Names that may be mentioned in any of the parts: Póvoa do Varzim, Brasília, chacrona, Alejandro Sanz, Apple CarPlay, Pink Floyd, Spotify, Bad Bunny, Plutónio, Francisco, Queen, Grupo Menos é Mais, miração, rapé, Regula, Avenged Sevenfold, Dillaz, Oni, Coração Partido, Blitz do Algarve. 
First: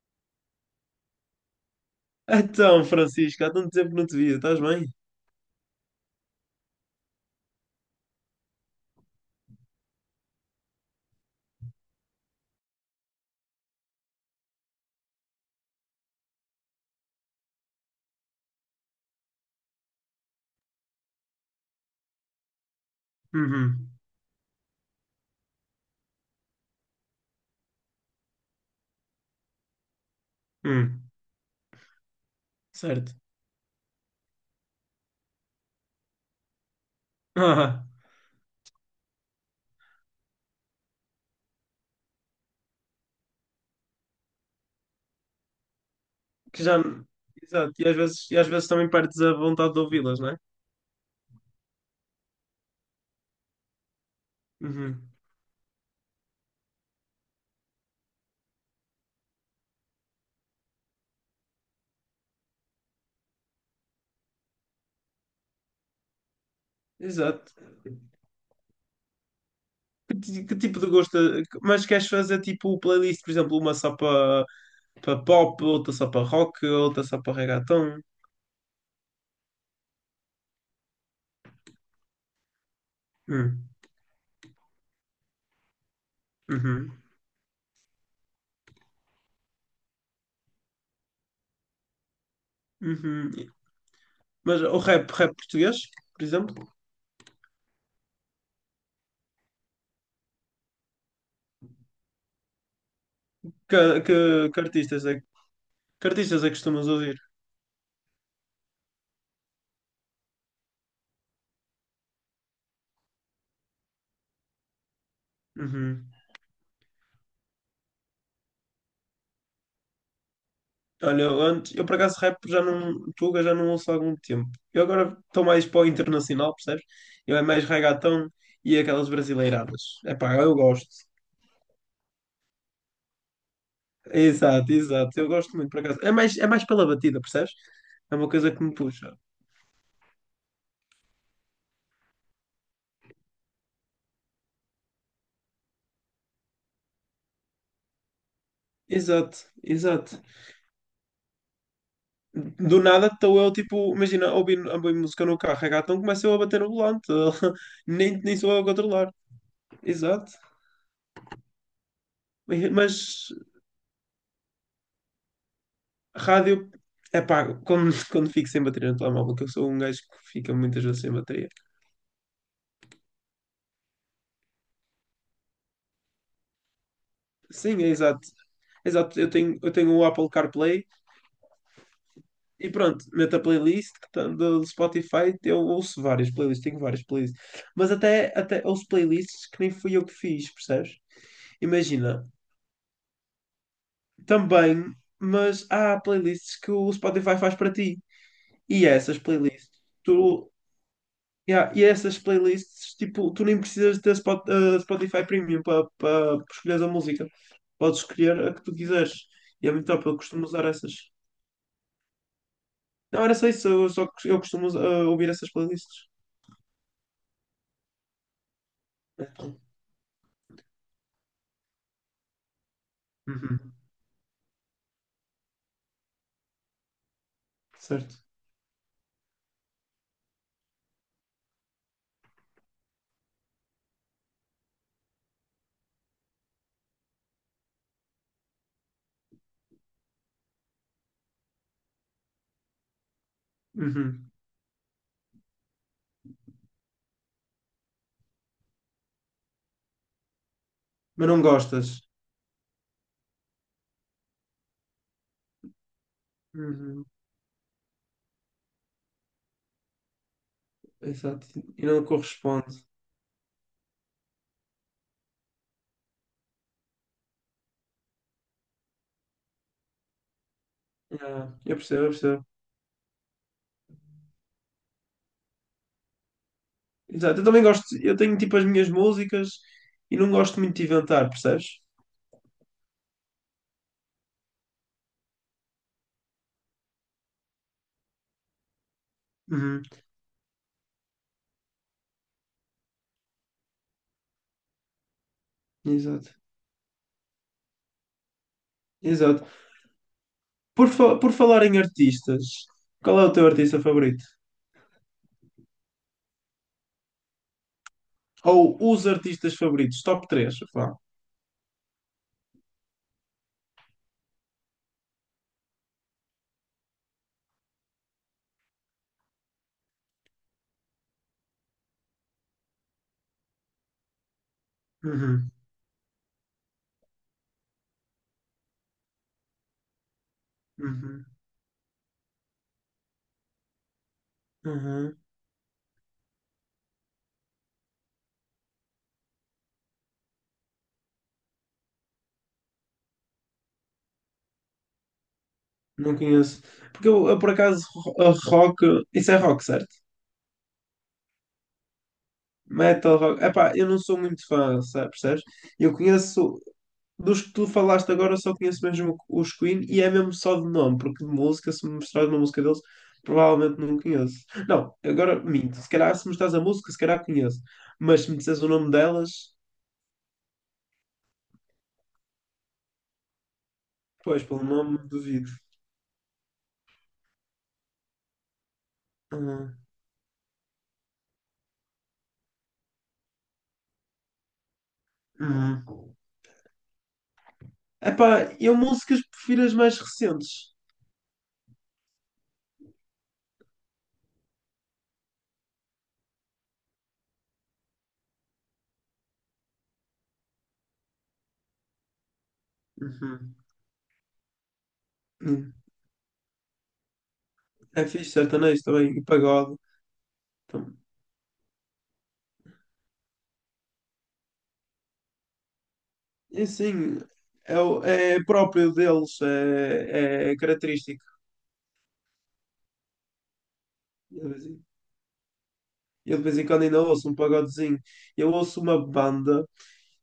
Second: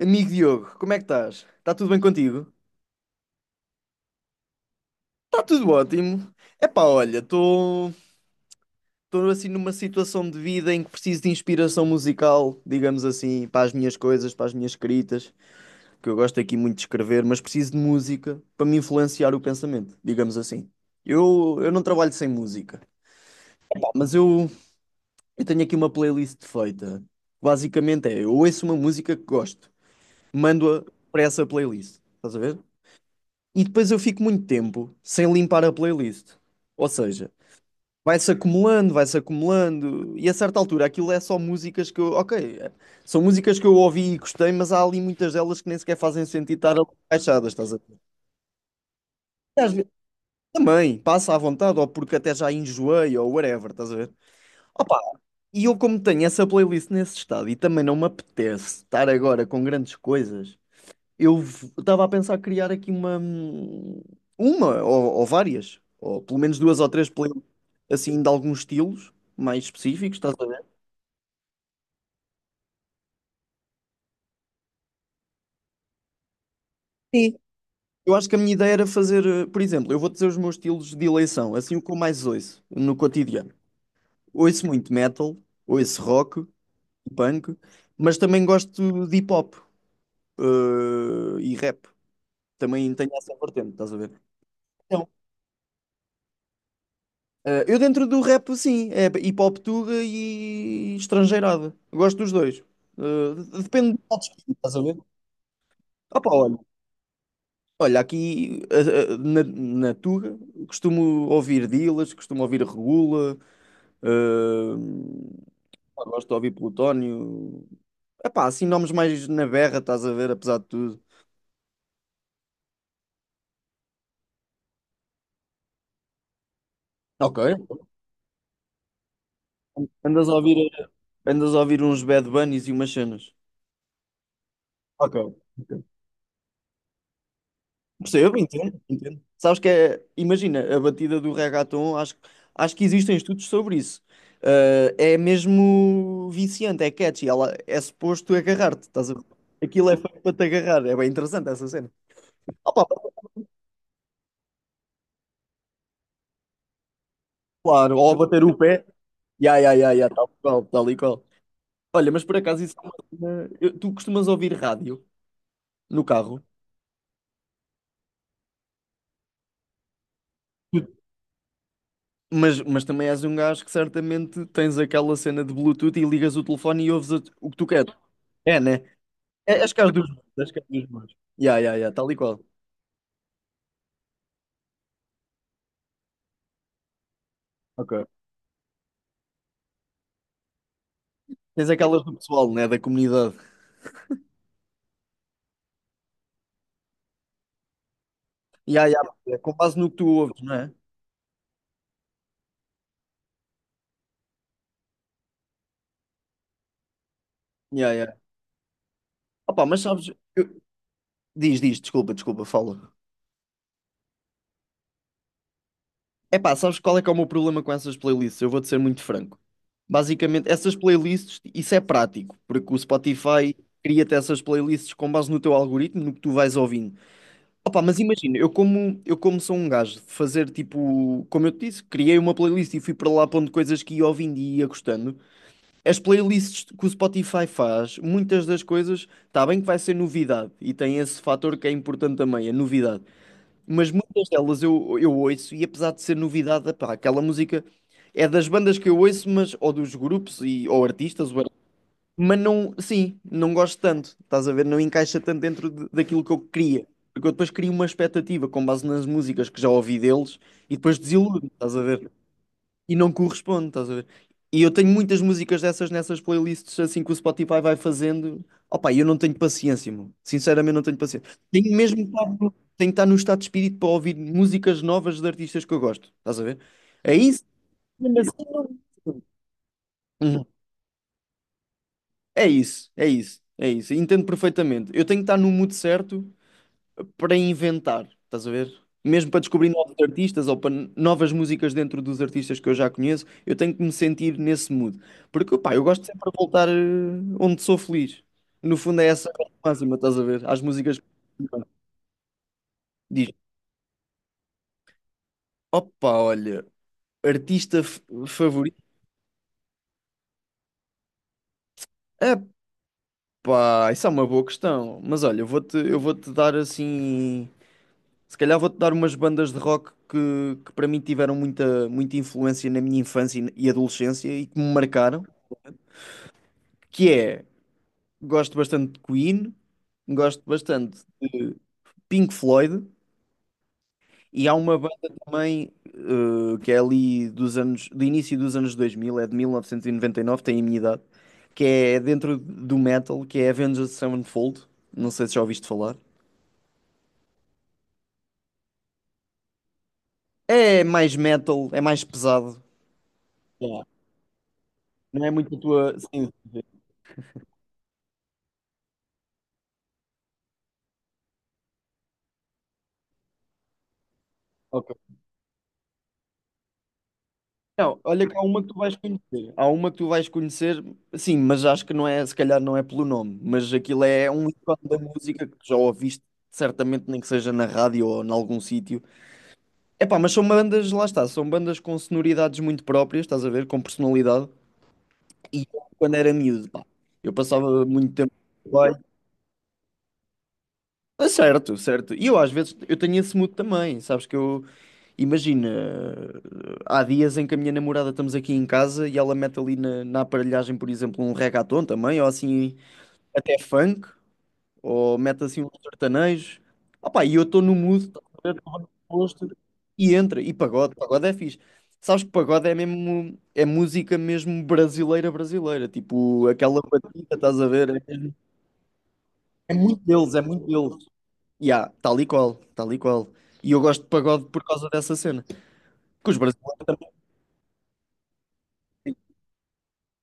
Amigo Diogo, como é que estás? Está tudo bem contigo? Então, Francisco, há tanto tempo que não te via, estás bem? Está tudo ótimo. Epá, olha, estou assim numa situação de vida em que preciso de inspiração musical, digamos assim, para as minhas coisas, para as minhas escritas, que eu gosto aqui muito de escrever, mas preciso de música para me influenciar o pensamento, digamos assim. Eu não trabalho sem música. Pá, Uhum. mas eu tenho aqui uma playlist feita. Basicamente é, eu ouço uma música que gosto, mando-a Hum. para essa playlist, estás a ver? Certo. E depois eu fico muito tempo sem limpar a playlist. Ou seja, Ah, vai-se acumulando, e a certa altura aquilo é só músicas que eu. Ok, são músicas que eu ouvi e gostei, mas há ali muitas delas que nem sequer fazem sentido que estar já. ali encaixadas, Exato. estás a E às ver? vezes, também perdes a E às vontade de vezes ouvi-las, não é? também, passa à vontade, ou porque até já enjoei, ou whatever, estás a ver? Opa, Uhum. e eu como tenho essa playlist nesse estado e também não me apetece estar agora com grandes coisas. Eu estava a pensar criar aqui uma ou várias, ou pelo menos duas ou três, Exato. assim, de alguns estilos mais Que, específicos, estás ti- a que ver? tipo de gosto? Mas queres fazer tipo playlist, por exemplo, uma só para pop, outra só para rock, outra só para Sim. reggaeton? Eu acho que a minha ideia era fazer, por exemplo, eu vou dizer os meus estilos de eleição, assim o que eu mais ouço no cotidiano. Hum. Ouço muito metal, ouço rock, Uhum. punk, mas também gosto de hip hop, e rap. Também tenho Uhum. essa vertente, estás a ver? Mas o rap, rap português, por exemplo? Ah, eu dentro do rap, sim, é hip hop tuga e estrangeirada. Eu gosto dos dois. Ah, Que, depende do que, modo de que estás a ver? artistas é, que Opa, artistas é que olha, costumas ouvir? olha, aqui na tuga costumo ouvir Dillaz, costumo ouvir Regula, ah, Uhum. gosto de ouvir Plutónio. Epá, assim nomes mais na berra, estás a ver, apesar de tudo. Olha, eu antes, eu por acaso rap já não, Tuga já não ouço há algum tempo. Eu agora estou mais para o internacional, percebes? Eu Ok. é mais reggaeton e aquelas brasileiradas. É Andas a pá, eu ouvir, gosto. andas a ouvir uns Bad Bunnies e umas cenas. Exato, Ok. exato. Eu gosto muito, por acaso. É mais pela batida, percebes? É uma Percebo, coisa que me entendo, puxa. entendo. Sabes que é, imagina, a batida do reggaeton, acho que existem estudos sobre isso. Ah, é mesmo viciante, é catchy, ela é suposto agarrar-te, estás a ver? Exato, Aquilo é feito exato. para te agarrar, é bem interessante essa cena. Do Opa, nada estou eu, tipo, imagina, a ouvir música no carro, reggaeton, começo eu a bater no volante. claro, Nem, ou nem bater sou o eu a pé, controlar. ya, ya, ya, ya, tal Exato. e qual, tal e qual. Olha, mas por acaso isso é uma Mas tu costumas ouvir rádio no carro, rádio, é pá, quando, quando fico sem bateria no telemóvel, que eu sou um gajo que fica muitas Tu- vezes sem bateria. mas também és um gajo que certamente tens aquela cena de Bluetooth e ligas o telefone e ouves o que tu Sim, é queres. exato. É, né? É exato, eu tenho, eu Acho que é os tenho o dos meus. Apple Acho que é os CarPlay dos meus. Ya, ya, ya, tal e qual. e pronto, meto a playlist que tá do Spotify, eu ouço várias playlists, tenho várias playlists. Mas Ok. até ouço playlists que nem fui eu que fiz, percebes? Tens aquelas do Imagina, pessoal, né? Da comunidade. também, mas há playlists que o Spotify faz para ti. E Ya, ya, essas é com playlists, base no que tu ouves, tu não é? yeah, e é essas playlists, tipo, tu nem precisas ter Spotify Premium para escolher a música. Ya, Podes ya. escolher a que tu quiseres. Opa, E é mas muito top, sabes. eu costumo usar essas. Diz, diz, desculpa, desculpa, fala. Não, era só isso, eu costumo ouvir essas playlists. É pá, sabes qual é que é o meu problema com essas playlists? Eu vou-te ser muito franco. Então, Basicamente, essas playlists, isso é prático, porque o Spotify uhum, cria-te essas playlists com base no teu algoritmo, no que tu vais ouvindo. Opa, mas certo. imagina, eu como sou um gajo de fazer tipo, como eu te disse, criei uma playlist e fui para lá pondo coisas que ia ouvindo e ia gostando. As playlists que o Spotify faz, muitas das coisas, está bem que vai ser novidade e tem esse fator que é importante também, a novidade. Mas muitas Uhum. delas eu ouço e apesar de ser novidade, epá, aquela música é das bandas que eu ouço, mas ou dos grupos ou Mas artistas, não gostas. mas não, sim, não gosto tanto, estás a ver? Não encaixa tanto dentro daquilo que eu queria. Uhum, Porque eu depois crio uma expectativa com base nas músicas que já ouvi deles e depois desiludo, exato. estás a E não ver? corresponde. E não corresponde, estás a ver? E eu tenho muitas músicas dessas nessas playlists assim que o Spotify vai fazendo. Opa, eu não tenho paciência, meu. Sinceramente, não tenho paciência. Yeah, Tenho eu mesmo que percebo, eu estar, percebo. no- tenho que estar no estado de espírito para ouvir músicas novas de artistas que eu gosto, estás a ver? É Exato, isso. eu também gosto, eu Mesmo tenho assim, tipo as minhas não. músicas e não Uhum. gosto muito de inventar, percebes? É isso, é isso, é isso. Entendo perfeitamente. Eu tenho que estar no mood certo para inventar, estás a ver? Mesmo para descobrir Uhum, novos artistas ou para novas músicas dentro dos artistas que eu já conheço, eu tenho que me sentir nesse mood. Porque, pá, eu gosto exato. sempre de voltar onde sou feliz. No fundo é essa Exato. a máxima, estás a ver? Às Por, músicas que por falar em artistas, qual é diz, o teu artista favorito? opa, olha, artista f- Ou favorito. os artistas favoritos, top três vá. Epá, isso é uma boa questão. Mas olha, eu vou-te dar assim. Se calhar vou-te dar umas bandas de rock que para mim tiveram muita, muita influência na minha infância e adolescência e que me marcaram, Uhum, que é, gosto bastante de Queen, gosto bastante uhum, de Pink Floyd e há uma banda uhum. também que é ali dos anos, do início dos anos 2000, é de 1999, tem a minha idade, que é dentro do metal, que é Avenged Sevenfold, não sei se já ouviste falar. Não conheço. Porque eu por acaso, ro- a rock. Isso é rock, certo? É mais metal, é mais pesado. Metal rock. Epá, Yeah. eu não sou muito fã, sabe, Não é percebes? muito a Eu tua... Sim, sim. conheço, sim. dos que tu falaste agora, eu só conheço mesmo os Queen e é mesmo só de nome, porque de música, se me mostrares uma música deles, provavelmente não conheço. Ok. Não, agora minto. Se calhar, se me mostrares a música, se calhar conheço. Não, Mas olha se que me há uma disseres que o tu nome vais delas, conhecer. Há uma que tu vais conhecer, sim, mas acho que não é, se calhar não é pelo nome, mas aquilo é pois, um pelo ícone da nome, música duvido. que já ouviste, certamente nem que seja na rádio ou em algum sítio. Uhum. Epá, mas são bandas, lá está, são bandas com sonoridades muito próprias, estás a ver, com personalidade. E Uhum. quando era miúdo, pá, eu passava muito tempo. Epá, eu músicas prefiro as mais recentes. Ah, certo, certo. E eu às vezes eu tenho esse mood também, sabes que eu imagina, há dias em que a minha namorada estamos aqui em casa e ela mete ali na aparelhagem, por exemplo, um reggaeton também, ou assim Uhum. até funk, ou mete assim um Hum. sertanejo. Opá, e eu estou no É mood, estás fixe a ver? Estou sertanejo no também, e posto, pagode. e entra, e Então, pagode, pagode é fixe. Sabes que pagode é mesmo, é música mesmo brasileira brasileira, tipo e aquela assim, batida, estás a é, ver? É próprio deles, É muito deles, é é, é muito deles. característico. Yeah, tal e qual, tal e qual. E eu gosto de Eu pagode de por vez em causa dessa cena. Porque eu os de vez em quando brasileiros ainda também. ouço um pagodezinho. Eu ouço uma banda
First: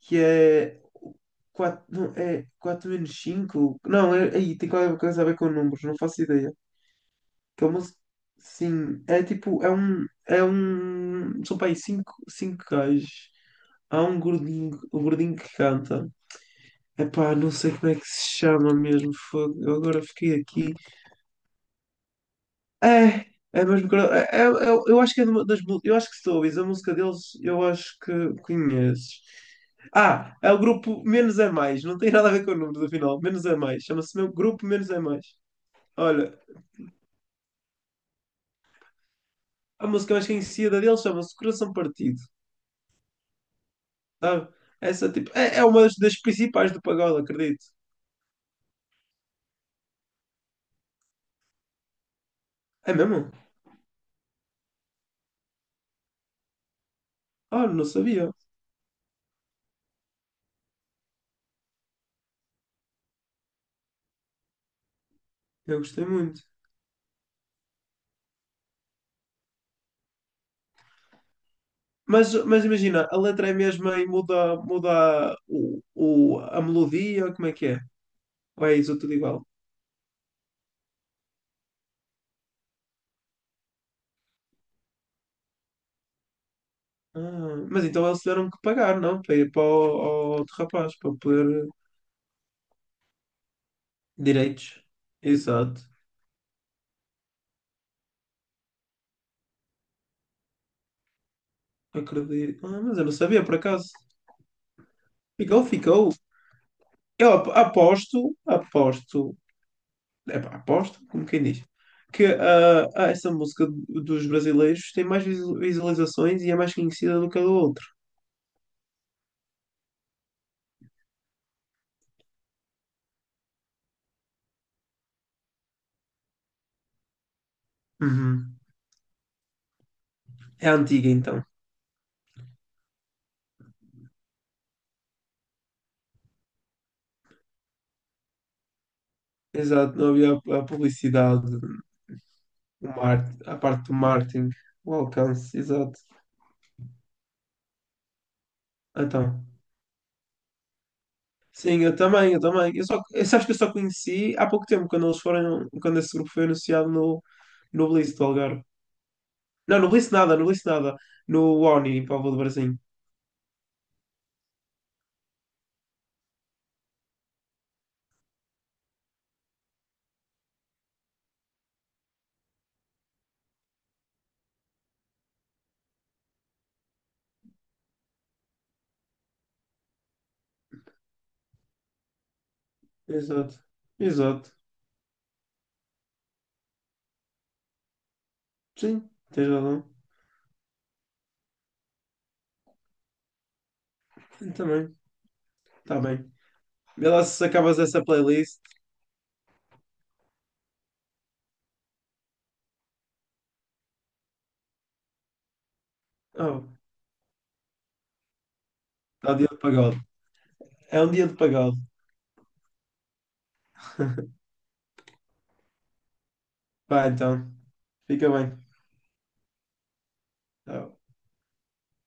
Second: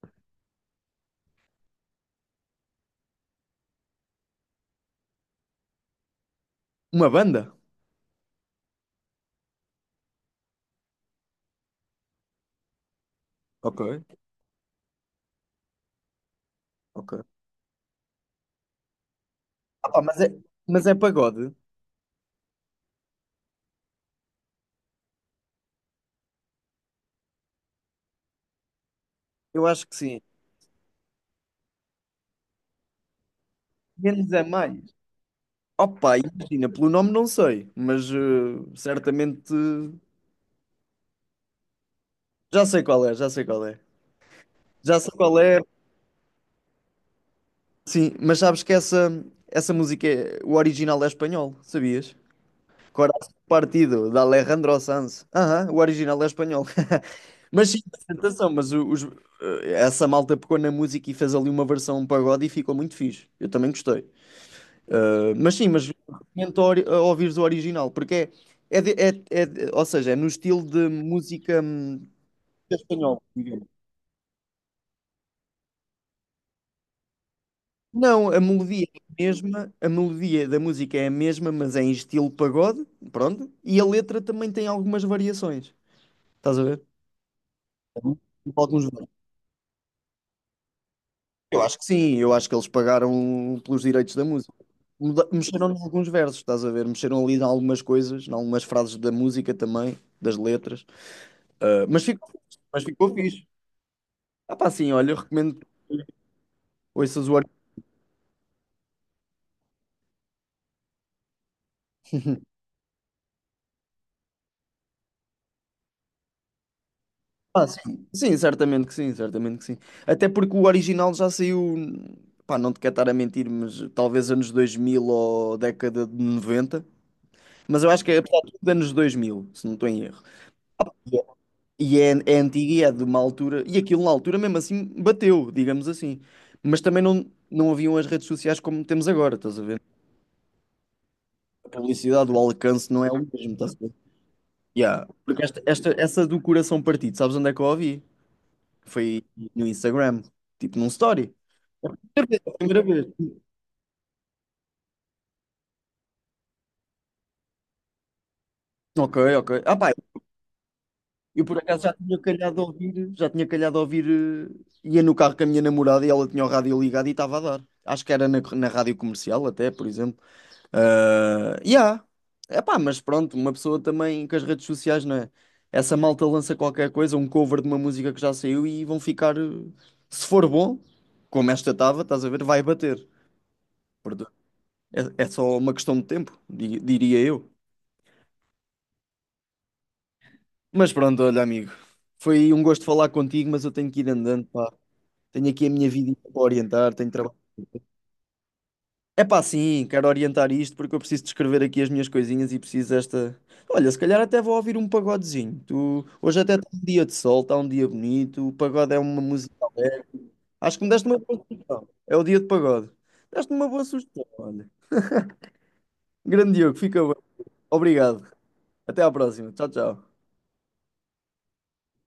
que é 4 não, é 4 menos cinco. Não, é, aí tem qualquer coisa a ver com números, não faço ideia. Uma banda? Que é uma, sim, é tipo, são para aí 5 5 gajos. Ok, Há um gordinho que canta. ok. Epá, não sei como é que se chama mesmo, fogo. Eu Ah, pá, agora fiquei aqui. mas é pagode? É, é mesmo. Eu acho que é de uma das. Eu acho que se a música deles, eu acho que conheces. Eu acho que sim. Ah, é o grupo Menos é Mais. Não tem nada a ver com números, afinal. Menos é Mais. Chama-se Menos mesmo é Grupo mais. Menos é Mais. Opa, Olha, imagina, pelo nome não sei, mas certamente a música mais conhecida deles chama-se Coração Partido. já sei qual é, já sei qual é. Sabe? Já sei Essa tipo. qual É, é, é uma das principais do pagode, acredito. sim, mas sabes que essa música, é, o original é espanhol, sabias? É mesmo? Coração Partido, de Alejandro Sanz. Aham, o original é espanhol. Ah, Mas sim, não sabia. apresentação, mas essa malta pegou na música e fez ali uma versão um pagode e ficou muito fixe. Eu também gostei. Eh, mas sim, Eu mas gostei muito. recomendo a ouvires o original, porque é, é, ou seja, é no estilo de música Mas imagina, a espanhol, letra é digamos. mesmo e muda, muda a melodia, como é que é? Não, a Ou é melodia isso tudo é a igual? mesma, a melodia da música é a mesma, mas é em estilo pagode, pronto, e a letra também tem algumas variações. Estás a ver? Ah, mas então eles tiveram que Alguns pagar, não? Para ir para o, outro rapaz, para eu poder. acho que sim, eu acho que eles pagaram pelos direitos da música. Direitos. Mexeram em Exato. alguns versos, estás a ver? Mexeram ali em algumas coisas, em algumas frases da música também, das letras. Ah, mas ficou, Acredito. Ah, mas mas eu não ficou sabia, fixe. por acaso. Ah, pá, sim, olha, eu recomendo Ficou, que ficou. ouças o original. Aposto. Epá, aposto, como quem diz. Essa música dos brasileiros tem mais visualizações e é mais conhecida do que a do Ah, outro. sim. Sim, certamente que sim, certamente que sim. Até porque o original já saiu, pá, não te quero estar a mentir, mas talvez anos 2000 ou década de 90. Mas eu acho que é apesar de Uhum. tudo anos 2000, se não estou em erro. É antiga, então. E é, é antiga e é de uma altura. E aquilo na altura mesmo assim bateu, digamos assim. Mas também não haviam as redes sociais como temos agora, estás a ver? Exato, não havia a publicidade. A publicidade, o O alcance não é o mar- mesmo, a estás a parte ver? do marketing, o Yeah. Porque alcance, exato. essa do coração partido, sabes onde é que eu a ouvi? Foi Então, no Instagram, tipo num story. sim, É eu a primeira também, eu vez. É a também. primeira vez. Sabes que eu só conheci há pouco tempo, quando esse grupo foi anunciado no, no Blitz do Algarve. Ok, ok. Ah, Não, no pá, Blitz nada, no Blitz nada. eu por No acaso Oni, em Póvoa do Varzim. Já tinha calhado a ouvir, ia no carro com a minha namorada e ela tinha o rádio ligado e estava a dar. Acho que era na rádio comercial até, por exemplo. Ah, yeah. Epá, mas pronto, uma pessoa também com as redes sociais, não é? Essa malta lança qualquer coisa, um cover de uma música que já saiu e vão ficar, se for bom, como esta estava, estás a ver, vai bater. Exato, Portanto, exato. é, é só uma questão de tempo, diria eu. Sim, tens razão. Mas pronto, olha, amigo, foi um gosto falar contigo, mas eu tenho que ir andando, Eu pá. também, Tenho aqui a minha tá vida bem. para orientar, Vê tenho lá trabalho. se acabas essa playlist. É pá, sim, quero orientar isto porque eu preciso de escrever aqui as minhas coisinhas e preciso desta. Olha, se calhar até vou ouvir um pagodezinho. Tu... Hoje até Oh, está um dia de sol, está um dia bonito. O pagode é uma está dia música. de pagode. Acho que me É deste um uma dia de boa pagode. sugestão. É o dia de pagode. Deste-me uma boa sugestão, olha. Grande Diogo, fica Vai bem. então, Obrigado. fica bem. Até à próxima. Tchau, tchau. Tchau.